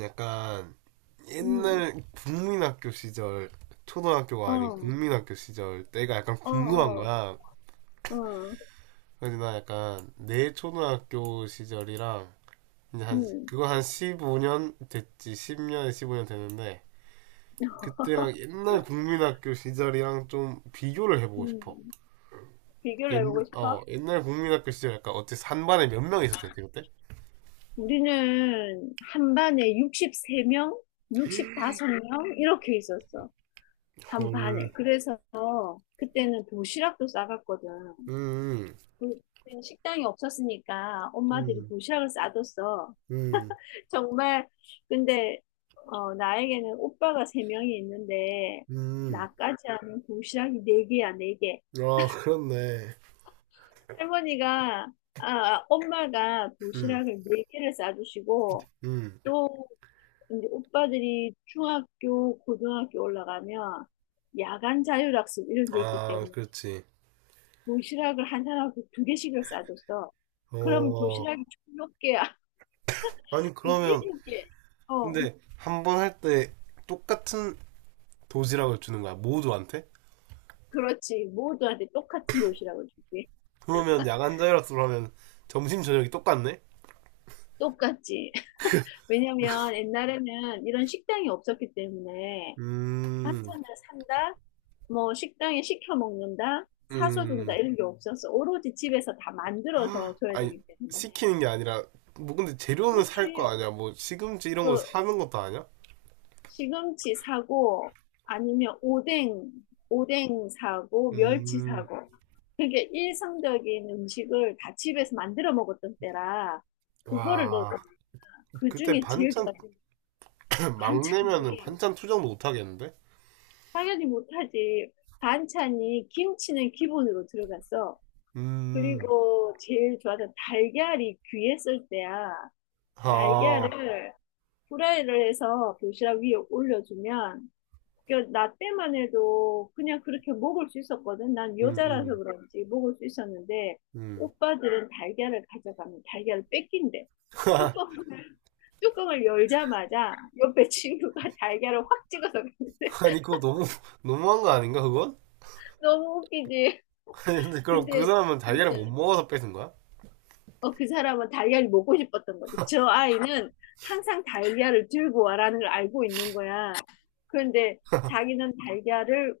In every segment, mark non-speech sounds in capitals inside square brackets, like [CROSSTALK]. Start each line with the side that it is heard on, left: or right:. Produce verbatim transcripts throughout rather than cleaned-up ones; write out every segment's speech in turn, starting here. right: 약간
left: 음.
right: 옛날 국민학교 시절
left: 어.
right: 초등학교가 아닌
left: 어.
right: 국민학교 시절 때가 약간
left: 어.
right: 궁금한 거야.
left: 어.
right: 그래서 나 약간 내 초등학교 시절이랑 이제 한
left: 음.
right: 그거 한 십오 년 됐지 십 년 십오 년 됐는데 그때랑
left: [LAUGHS]
right: 옛날 국민학교 시절이랑 좀 비교를 해보고 싶어.
left: 음.
right: 옛,
left: 비교를 해보고 싶어?
right: 어, 옛날 국민학교 시절 약간 어째 한 반에 몇 명 있었대 그때?
left: 우리는 한 반에 육십삼 명, 육십오 명 이렇게 있었어. 한
right: 헐.
left: 반에. 그래서 그때는 도시락도 싸갔거든.
right: 음,
left: 그때는 식당이 없었으니까 엄마들이
right: 음,
left: 도시락을 싸줬어.
right: 음,
left: [LAUGHS] 정말. 근데 어, 나에게는 오빠가 세명이 있는데
right: 음.
left: 나까지 하면 도시락이 네개야네개
right: 아, 그렇네.
left: 할머니가, 아, 엄마가
right: 음.
left: 도시락을 네 개를 싸주시고,
right: 음.
left: 또 이제 오빠들이 중학교, 고등학교 올라가면 야간 자율학습 이런 게 있기
right: 아,
left: 때문에
right: 그렇지.
left: 도시락을 한 사람한테 두 개씩을 싸줬어. 그럼
right: 어.
left: 도시락이 총 몇 개야?
right: 아니,
left: [LAUGHS]
right: 그러면,
left: 일곱 개. 어,
right: 근데, 한 번 할 때, 똑같은 도시락을 주는 거야, 모두한테?
left: 그렇지. 모두한테 똑같은 도시락을 줄게.
right: 그러면, 야간 자율학습을 하면, 점심, 저녁이 똑같네?
left: 똑같지. [LAUGHS] 왜냐면 옛날에는 이런 식당이 없었기 때문에
right: 음,
left: 반찬을 산다? 뭐 식당에 시켜 먹는다, 사서 준다
right: 음.
left: 이런 게 없어서 오로지 집에서 다 만들어서
right: [GASPS]
left: 줘야
right: 아니,
left: 되기 때문에.
right: 시키는 게 아니라, 뭐, 근데 재료는 살 거
left: 그렇지.
right: 아니야? 뭐, 시금치 이런 거
left: 그
right: 사는 것도 아니야?
left: 시금치 사고 아니면 오뎅, 오뎅 사고 멸치
right: 음,
left: 사고. 그게 일상적인 음식을 다 집에서 만들어 먹었던 때라 그거를
right: 와.
left: 넣어그
right: 그때
left: 중에 제일
right: 반찬,
left: 좋았던 게
right: [CLEARS THROAT] 막내면은
left: 반찬이
right: 반찬 투정도 못 하겠는데?
left: 당연히 못하지. 반찬이 김치는 기본으로 들어갔어.
right: 음,
left: 그리고 제일 좋아하는 달걀이 귀했을 때야.
right: 아,
left: 달걀을 후라이를 해서 도시락 위에 올려주면 그 나 때만 해도 그냥 그렇게 먹을 수 있었거든. 난
right: 음,
left: 여자라서
right: 음,
left: 그런지 먹을 수 있었는데
right: 음.
left: 오빠들은 달걀을 가져가면 달걀을 뺏긴대.
right: [LAUGHS]
left: 뚜껑, 뚜껑을 열자마자 옆에 친구가 [LAUGHS] 달걀을 확 찍어서 갔는데
right: 아니 그거 너무 너무한 거 아닌가 그건?
left: [LAUGHS] 너무 웃기지.
right: [LAUGHS] 아니 근데 그럼 그
left: 근데
right: 사람은 달걀을
left: 진짜
right: 못 먹어서 뺏은 거야?
left: 어, 그 사람은 달걀이 먹고 싶었던 거지. 저 아이는 항상 달걀을 들고 와라는 걸 알고 있는 거야. 그런데 자기는 달걀을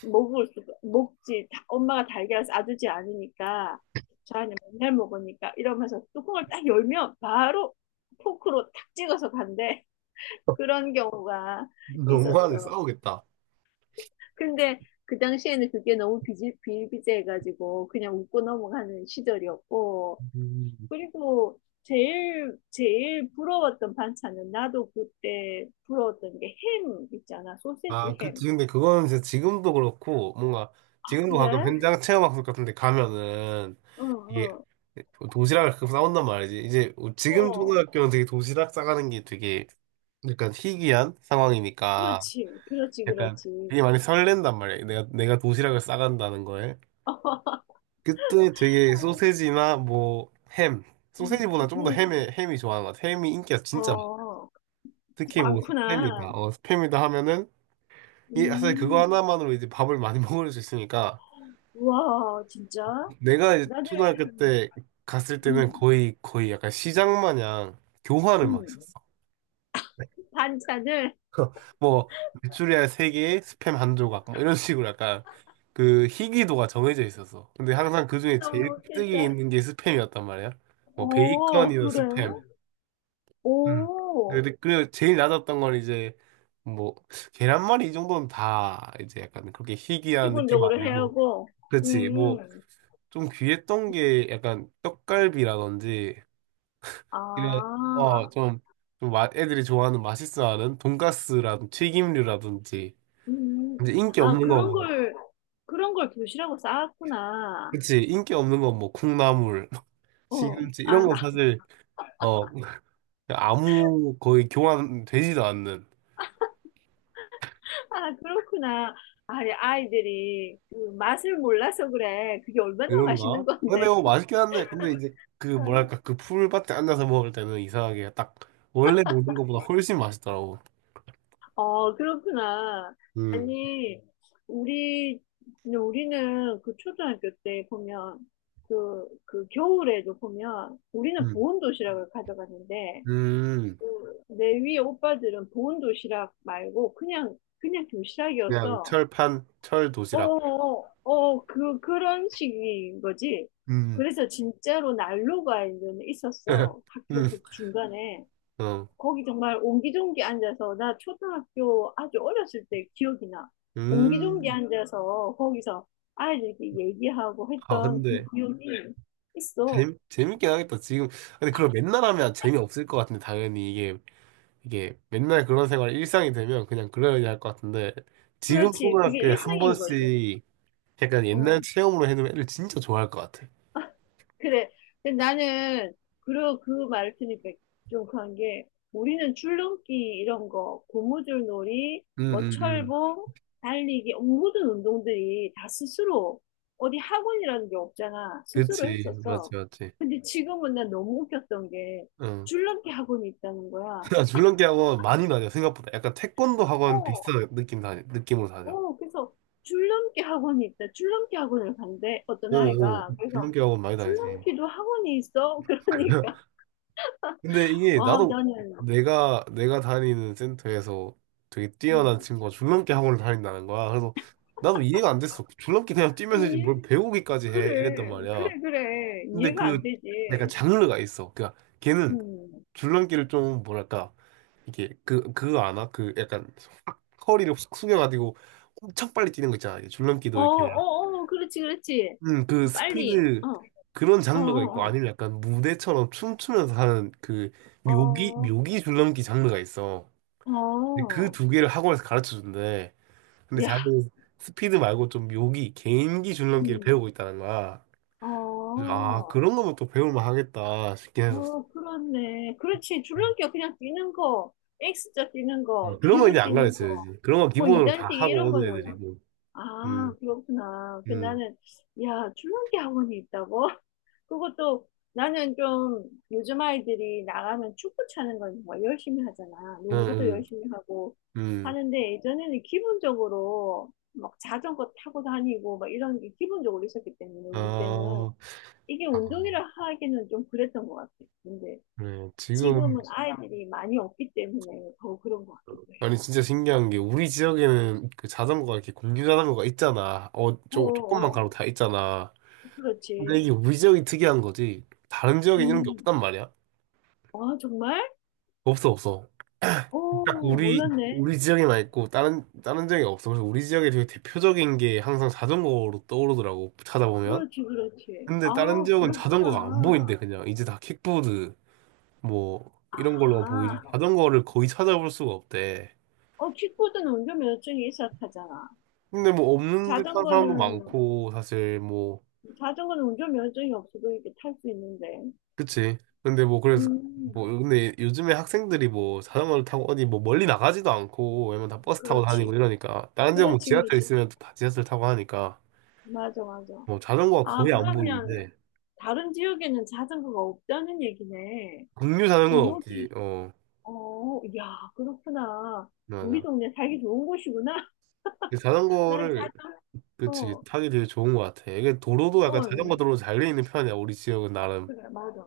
left: 먹을 수, 먹지. 다- 엄마가 달걀을 싸주지 않으니까, 저 아이는 맨날 먹으니까 이러면서 뚜껑을 딱 열면 바로 포크로 탁 찍어서 간대. [LAUGHS] 그런 경우가
right: 너무하네.
left: 있었어.
right: 싸우겠다.
left: 근데 그 당시에는 그게 너무 비지, 비일비재해가지고 그냥 웃고 넘어가는 시절이었고,
right: 음,
left: 그리고 제일, 제일 부러웠던 반찬은 나도 그때 부러웠던 게 햄 있잖아.
right: 아
left: 소세지 햄.
right: 그치. 근데 그거는 진짜 지금도 그렇고 뭔가
left: 아,
right: 지금도 가끔
left: 그래?
right: 현장 체험학습 같은데 가면은
left: 응,
right: 이게
left: 응.
right: 도시락을 가끔 싸운단 말이지. 이제 지금
left: 어,
right: 초등학교는 되게 도시락 싸가는 게 되게 약간 희귀한 상황이니까
left: 그렇지. 그렇지,
right: 약간
left: 그렇지.
right: 되게 많이 설렌단 말이야. 내가 내가 도시락을 싸간다는 거에. 그때 되게
left: [LAUGHS]
right: 소세지나 뭐 햄, 소세지보다
left: 음,
right: 좀 더 햄에
left: 음.
right: 햄이 좋아하는 것 같아. 햄이 인기가 진짜 많아.
left: 어,
right: 특히 뭐 스팸이다,
left: 많구나.
right: 어, 스팸이다 하면은 이 사실 그거
left: 음,
right: 하나만으로 이제 밥을 많이 [LAUGHS] 먹을 수 있으니까
left: 와, 진짜?
right: 내가 이제
left: 나는,
right: 초등학교 때 갔을 때는
left: 음,
right: 거의 거의 약간 시장 마냥 교환을 막
left: 음.
right: 했었어.
left: 반찬을
right: [LAUGHS] 뭐 메추리알 세개에 스팸 한 조각 뭐 이런 식으로 약간 그 희귀도가 정해져 있었어. 근데 항상 그 중에 제일
left: 너무
right: 뜨기
left: 괜찮아.
right: 있는 게 스팸이었단 말이야. 뭐
left: 어,
right: 베이컨이나
left: 그래?
right: 스팸. 음.
left: 오,
right: 근데 그래 제일 낮았던 건 이제 뭐 계란말이 이 정도는 다 이제 약간 그렇게 희귀한 느낌
left: 기본적으로 해야
right: 아니고.
left: 하고,
right: 그렇지
left: 음.
right: 뭐. 좀 귀했던 게 약간 떡갈비라든지 이런
left: 아,
right: 어좀 좀 마- 애들이 좋아하는 맛있어하는 돈가스라든지 튀김류라든지
left: 음, 음.
right: 이제 인기
left: 아,
right: 없는 거
left: 그런
right: 뭐.
left: 걸, 그런 걸 도시라고 쌓았구나.
right: 그치 인기 없는 건 뭐 콩나물. [LAUGHS]
left: 어,
right: 시금치
left: 아,
right: 이런 건
left: 나-
right: 사실 어 아무 거의 교환되지도 않는.
left: [LAUGHS] 아, 그렇구나. 아, 이 아이들이 그 맛을 몰라서 그래. 그게 얼마나 맛있는
right: 그런가? 근데
left: 건데.
right: 뭐 맛있긴 한데, 근데 이제 그 뭐랄까,
left: [LAUGHS]
right: 그 풀밭에 앉아서 먹을 때는 이상하게 딱 원래 먹는 것보다 훨씬 맛있더라고.
left: 어, 그렇구나.
right: 음,
left: 아니, 우리, 우리는 그 초등학교 때 보면, 그, 그 겨울에도 보면, 우리는
right: 음,
left: 보온 도시락을 가져갔는데,
right: 음.
left: 그, 내 위에 오빠들은 보온 도시락 말고 그냥 그냥
right: 그냥
left: 도시락이어서
right: 철판, 철 도시락.
left: 어어어 그 그런 식인 거지.
right: 음,
left: 그래서 진짜로 난로가 이제는 있었어.
right: [LAUGHS] 음,
left: 학교 그 중간에
right: 어,
left: 거기 정말 옹기종기 앉아서 나 초등학교 아주 어렸을 때 기억이 나. 옹기종기
right: 음.
left: 앉아서 거기서 아이들끼리 얘기하고
right: 아,
left: 했던 그
right: 근데
left: 기억이 있어.
right: 재밌, 재밌긴 하겠다. 지금, 근데 그걸 맨날 하면 재미없을 것 같은데, 당연히 이게, 이게 맨날 그런 생활 일상이 되면 그냥 그래야 할것 같은데, 지금
left: 그렇지. 그게
right: 초등학교에 한
left: 일상인 거지.
right: 번씩 약간 옛날
left: 어.
right: 체험으로 해놓으면 애들 진짜 좋아할 것 같아.
left: 그래. 근데 나는 그러 그 말을 들으니까 좀 그런 게 우리는 줄넘기 이런 거, 고무줄 놀이, 뭐
right: 응응응.
left: 철봉, 달리기 모든 운동들이 다 스스로 어디 학원이라는 게 없잖아. 스스로
right: 그치 맞지
left: 했었어.
right: 맞지.
left: 근데 지금은 난 너무 웃겼던 게
right: 응.
left: 줄넘기 학원이 있다는 거야.
right: [LAUGHS] 아, 줄넘기 학원 많이 다녀. 생각보다 약간 태권도 학원
left: 어,
right: 비슷한 느낌 다 느낌으로 다녀.
left: 어, 그래서 줄넘기 학원이 있다. 줄넘기 학원을 간대. 어떤
right: 어어
left: 아이가. 그래서
right: 줄넘기 학원 많이 다니지.
left: 줄넘기도 학원이 있어? [LAUGHS] 그러니까.
right: [LAUGHS] 근데 이게
left: 와,
right: 나도
left: 나는,
right: 내가 내가 다니는 센터에서 되게
left: 음.
right: 뛰어난 친구가 줄넘기 학원을 다닌다는 거야. 그래서 나도 이해가 안 됐어. 줄넘기 그냥 뛰면서 이제
left: 이,
right: 뭘 배우기까지 해 이랬단
left: 그래,
right: 말이야.
left: 그래, 그래.
right: 근데
left: 이해가 안
right: 그
left: 되지.
right: 약간 장르가 있어 그니까 걔는
left: 음.
right: 줄넘기를 좀 뭐랄까 이게 그 그거 아나? 그 약간 확 허리를 확 숙여가지고 엄청 빨리 뛰는 거 있잖아. 이게
left: 어,
right: 줄넘기도 이렇게
left: 어, 어, 그렇지, 그렇지.
right: 음 그
left: 빨리.
right: 스피드
left: 어,
right: 그런
left: 어,
right: 장르가 있고
left: 어,
right: 아니면 약간 무대처럼 춤추면서 하는 그 묘기
left: 어,
right: 묘기 줄넘기 장르가 있어.
left: 어,
right: 근데 그
left: 어.
right: 두 개를 학원에서 가르쳐 준대. 근데
left: 야,
right: 자기는 스피드 말고 좀 묘기 개인기 줄넘기를
left: 음.
right: 배우고 있다는 거야. 그래서
left: 어,
right: 아 그런 거면 또 배울만 하겠다 싶긴 했었어.
left: 어, 그렇네. 그렇지.
right: 음.
left: 줄넘기가 그냥 뛰는 거, X자 뛰는
right: 어,
left: 거,
right: 그런 거
left: 뒤로
right: 이제 안
left: 뛰는 거,
right: 가르쳐야지. 그런 거
left: 뭐
right: 기본으로 다
left: 이단뛰기
right: 하고
left: 이런
right: 오는
left: 거는.
right: 애들이고.
left: 아,
right: 음,
left: 그렇구나. 그
right: 음.
left: 나는, 야, 줄넘기 학원이 있다고? 그것도 나는 좀 요즘 아이들이 나가면 축구 차는 걸 정말 열심히 하잖아.
right: 응,
left: 농구도
right: 응,
left: 열심히 하고
right: 응.
left: 하는데 예전에는 기본적으로 막 자전거 타고 다니고 막 이런 게 기본적으로 있었기 때문에 우리 때는
right: 아,
left: 이게
right: 아,
left: 운동이라 하기는 좀 그랬던 것 같아. 근데
right: 그래. 지금,
left: 지금은 아이들이 많이 없기 때문에 더 그런 것 같기도 해.
right: 아니, 진짜 신기한 게, 우리 지역에는 그 자전거가 이렇게 공유 자전거가 있잖아. 어,
left: 어,
right: 조, 조금만 가로
left: 어,
right: 다 있잖아. 근데
left: 그렇지.
right: 이게 우리 지역이 특이한 거지. 다른 지역엔 이런 게
left: 음.
right: 없단 말이야.
left: 아, 정말?
right: 없어, 없어. 딱
left: 오,
right: 우리,
left: 몰랐네.
right: 우리 지역에만 있고, 다른, 다른 지역에 없어. 그래서 우리 지역에 되게 대표적인 게 항상 자전거로 떠오르더라고, 찾아보면.
left: 그렇지, 그렇지.
right: 근데 다른
left: 아,
right: 지역은 자전거가 안
left: 그렇구나.
right: 보인대, 그냥. 이제 다 킥보드. 뭐 이런 걸로만 보이지
left: 아,
right: 자전거를 거의 찾아볼 수가 없대.
left: 어, 킥보드는 운전면허증이 있어야 타잖아.
right: 근데 뭐 없는 듯 하는 사람도
left: 자전거는,
right: 많고 사실 뭐
left: 자전거는 운전면허증이 없어도 이렇게 탈 수 있는데.
right: 그치. 근데 뭐 그래서 뭐
left: 음,
right: 근데 요즘에 학생들이 뭐 자전거를 타고 어디 뭐 멀리 나가지도 않고 왜냐면 다 버스 타고 다니고
left: 그렇지.
right: 이러니까 다른 지역 뭐
left: 그렇지,
right: 지하철
left: 그렇지.
right: 있으면 또 다 지하철 타고 하니까
left: 맞아, 맞아.
right: 뭐 자전거가
left: 아,
right: 거의 안
left: 그러면
right: 보이는데
left: 다른 지역에는 자전거가 없다는 얘기네.
right: 국류 자전거는
left: 그럼
right: 없지.
left: 여기,
right: 어
left: 어, 야, 그렇구나. 우리
right: 맞아.
left: 동네 살기 좋은 곳이구나.
right: 그
left: [LAUGHS] 난 자,
right: 자전거를 그치
left: 어,
right: 타기 되게 좋은 것 같아. 이게 도로도 약간 자전거
left: 어,
right: 도로 잘 돼 있는 편이야 우리 지역은 나름.
left: 그래, 맞아.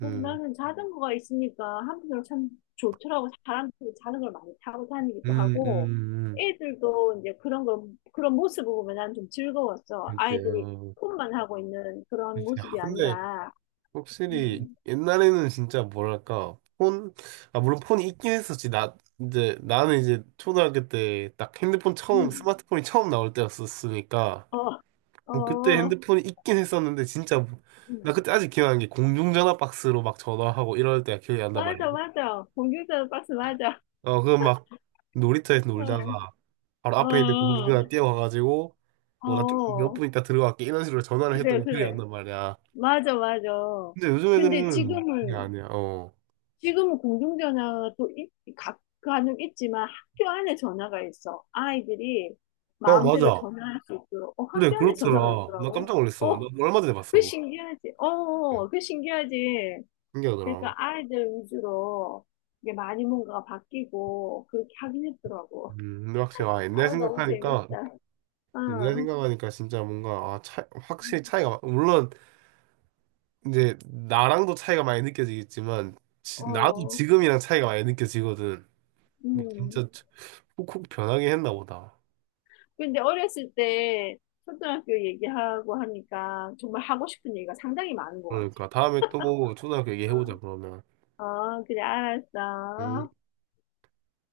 left: 그래서
right: 음.
left: 나는 자전거가 있으니까 한편으로 참 좋더라고. 사람들이 자전거를 많이 타고 다니기도
right: 음,
left: 하고,
right: 음,
left: 애들도 이제 그런 걸, 그런 모습을 보면 난 좀 즐거웠어.
right: 음.
left: 아이들이
right: 그때요.
left: 폰만 하고 있는 그런
right: 그때. 아,
left: 모습이
right: 근데
left: 아니라,
right: 확실히
left: 음,
right: 옛날에는 진짜 뭐랄까 폰, 아 물론 폰이 있긴 했었지. 나 이제 나는 이제 초등학교 때 딱 핸드폰 처음
left: 음,
right: 스마트폰이 처음 나올 때였었으니까
left: 어,
right: 어, 그때
left: 어,
right: 핸드폰이 있긴 했었는데 진짜 뭐, 나
left: 음.
right: 그때 아직 기억나는 게 공중전화 박스로 막 전화하고 이럴 때가 기억이 난단
left: 맞아,
right: 말이야.
left: 맞아. 공중전 박스 맞아.
right: 어, 그거 막 놀이터에서 놀다가 바로
left: 어,
right: 앞에 있는 공중전화
left: 어,
right: 뛰어가가지고 뭐 나 좀 몇
left: 어,
right: 분 있다 들어갈게 이런 식으로 전화를 했던
left: 그래,
right: 게 기억이 안
left: 그래.
right: 난 말이야.
left: 맞아, 맞아.
right: 근데 요즘
left: 근데
right: 애들은 그게
left: 지금은,
right: 아니야. 어.
left: 지금은 공중전화도 있, 각, 간혹 있지만 학교 안에 전화가 있어. 아이들이
right: 어,
left: 마음대로
right: 맞아.
left: 전화할 수 있도록. 어,
right: 그래,
left: 학교 안에 전화가
right: 그렇더라. 나 깜짝
left: 있더라고.
right: 놀랐어.
left: 어,
right: 나 얼마 전에
left: 그
right: 봤어.
left: 신기하지.
right: 그
left: 어, 그 신기하지.
right: 신기하더라.
left: 그러니까 아이들 위주로 이게 많이 뭔가 바뀌고 그렇게 하긴 했더라고.
right: 음, 근데 확실히, 아, 옛날
left: 아유, 너무
right: 생각하니까,
left: 재밌다.
right: 옛날
left: 어,
right: 생각하니까 진짜 뭔가, 아, 차, 확실히 차이가, 물론, 이제, 나랑도 차이가 많이 느껴지겠지만, 지- 나도
left: 어,
right: 지금이랑 차이가 많이 느껴지거든.
left: 음.
right: 진짜 훅훅 변하게 했나 보다.
left: 근데 어렸을 때 초등학교 얘기하고 하니까 정말 하고 싶은 얘기가 상당히 많은 것 같아.
right: 그러니까, 다음에 또 초등학교 얘기해보자,
left: 어.
right: 그러면.
left: 어, 그래,
right: 음.
left: 알았어.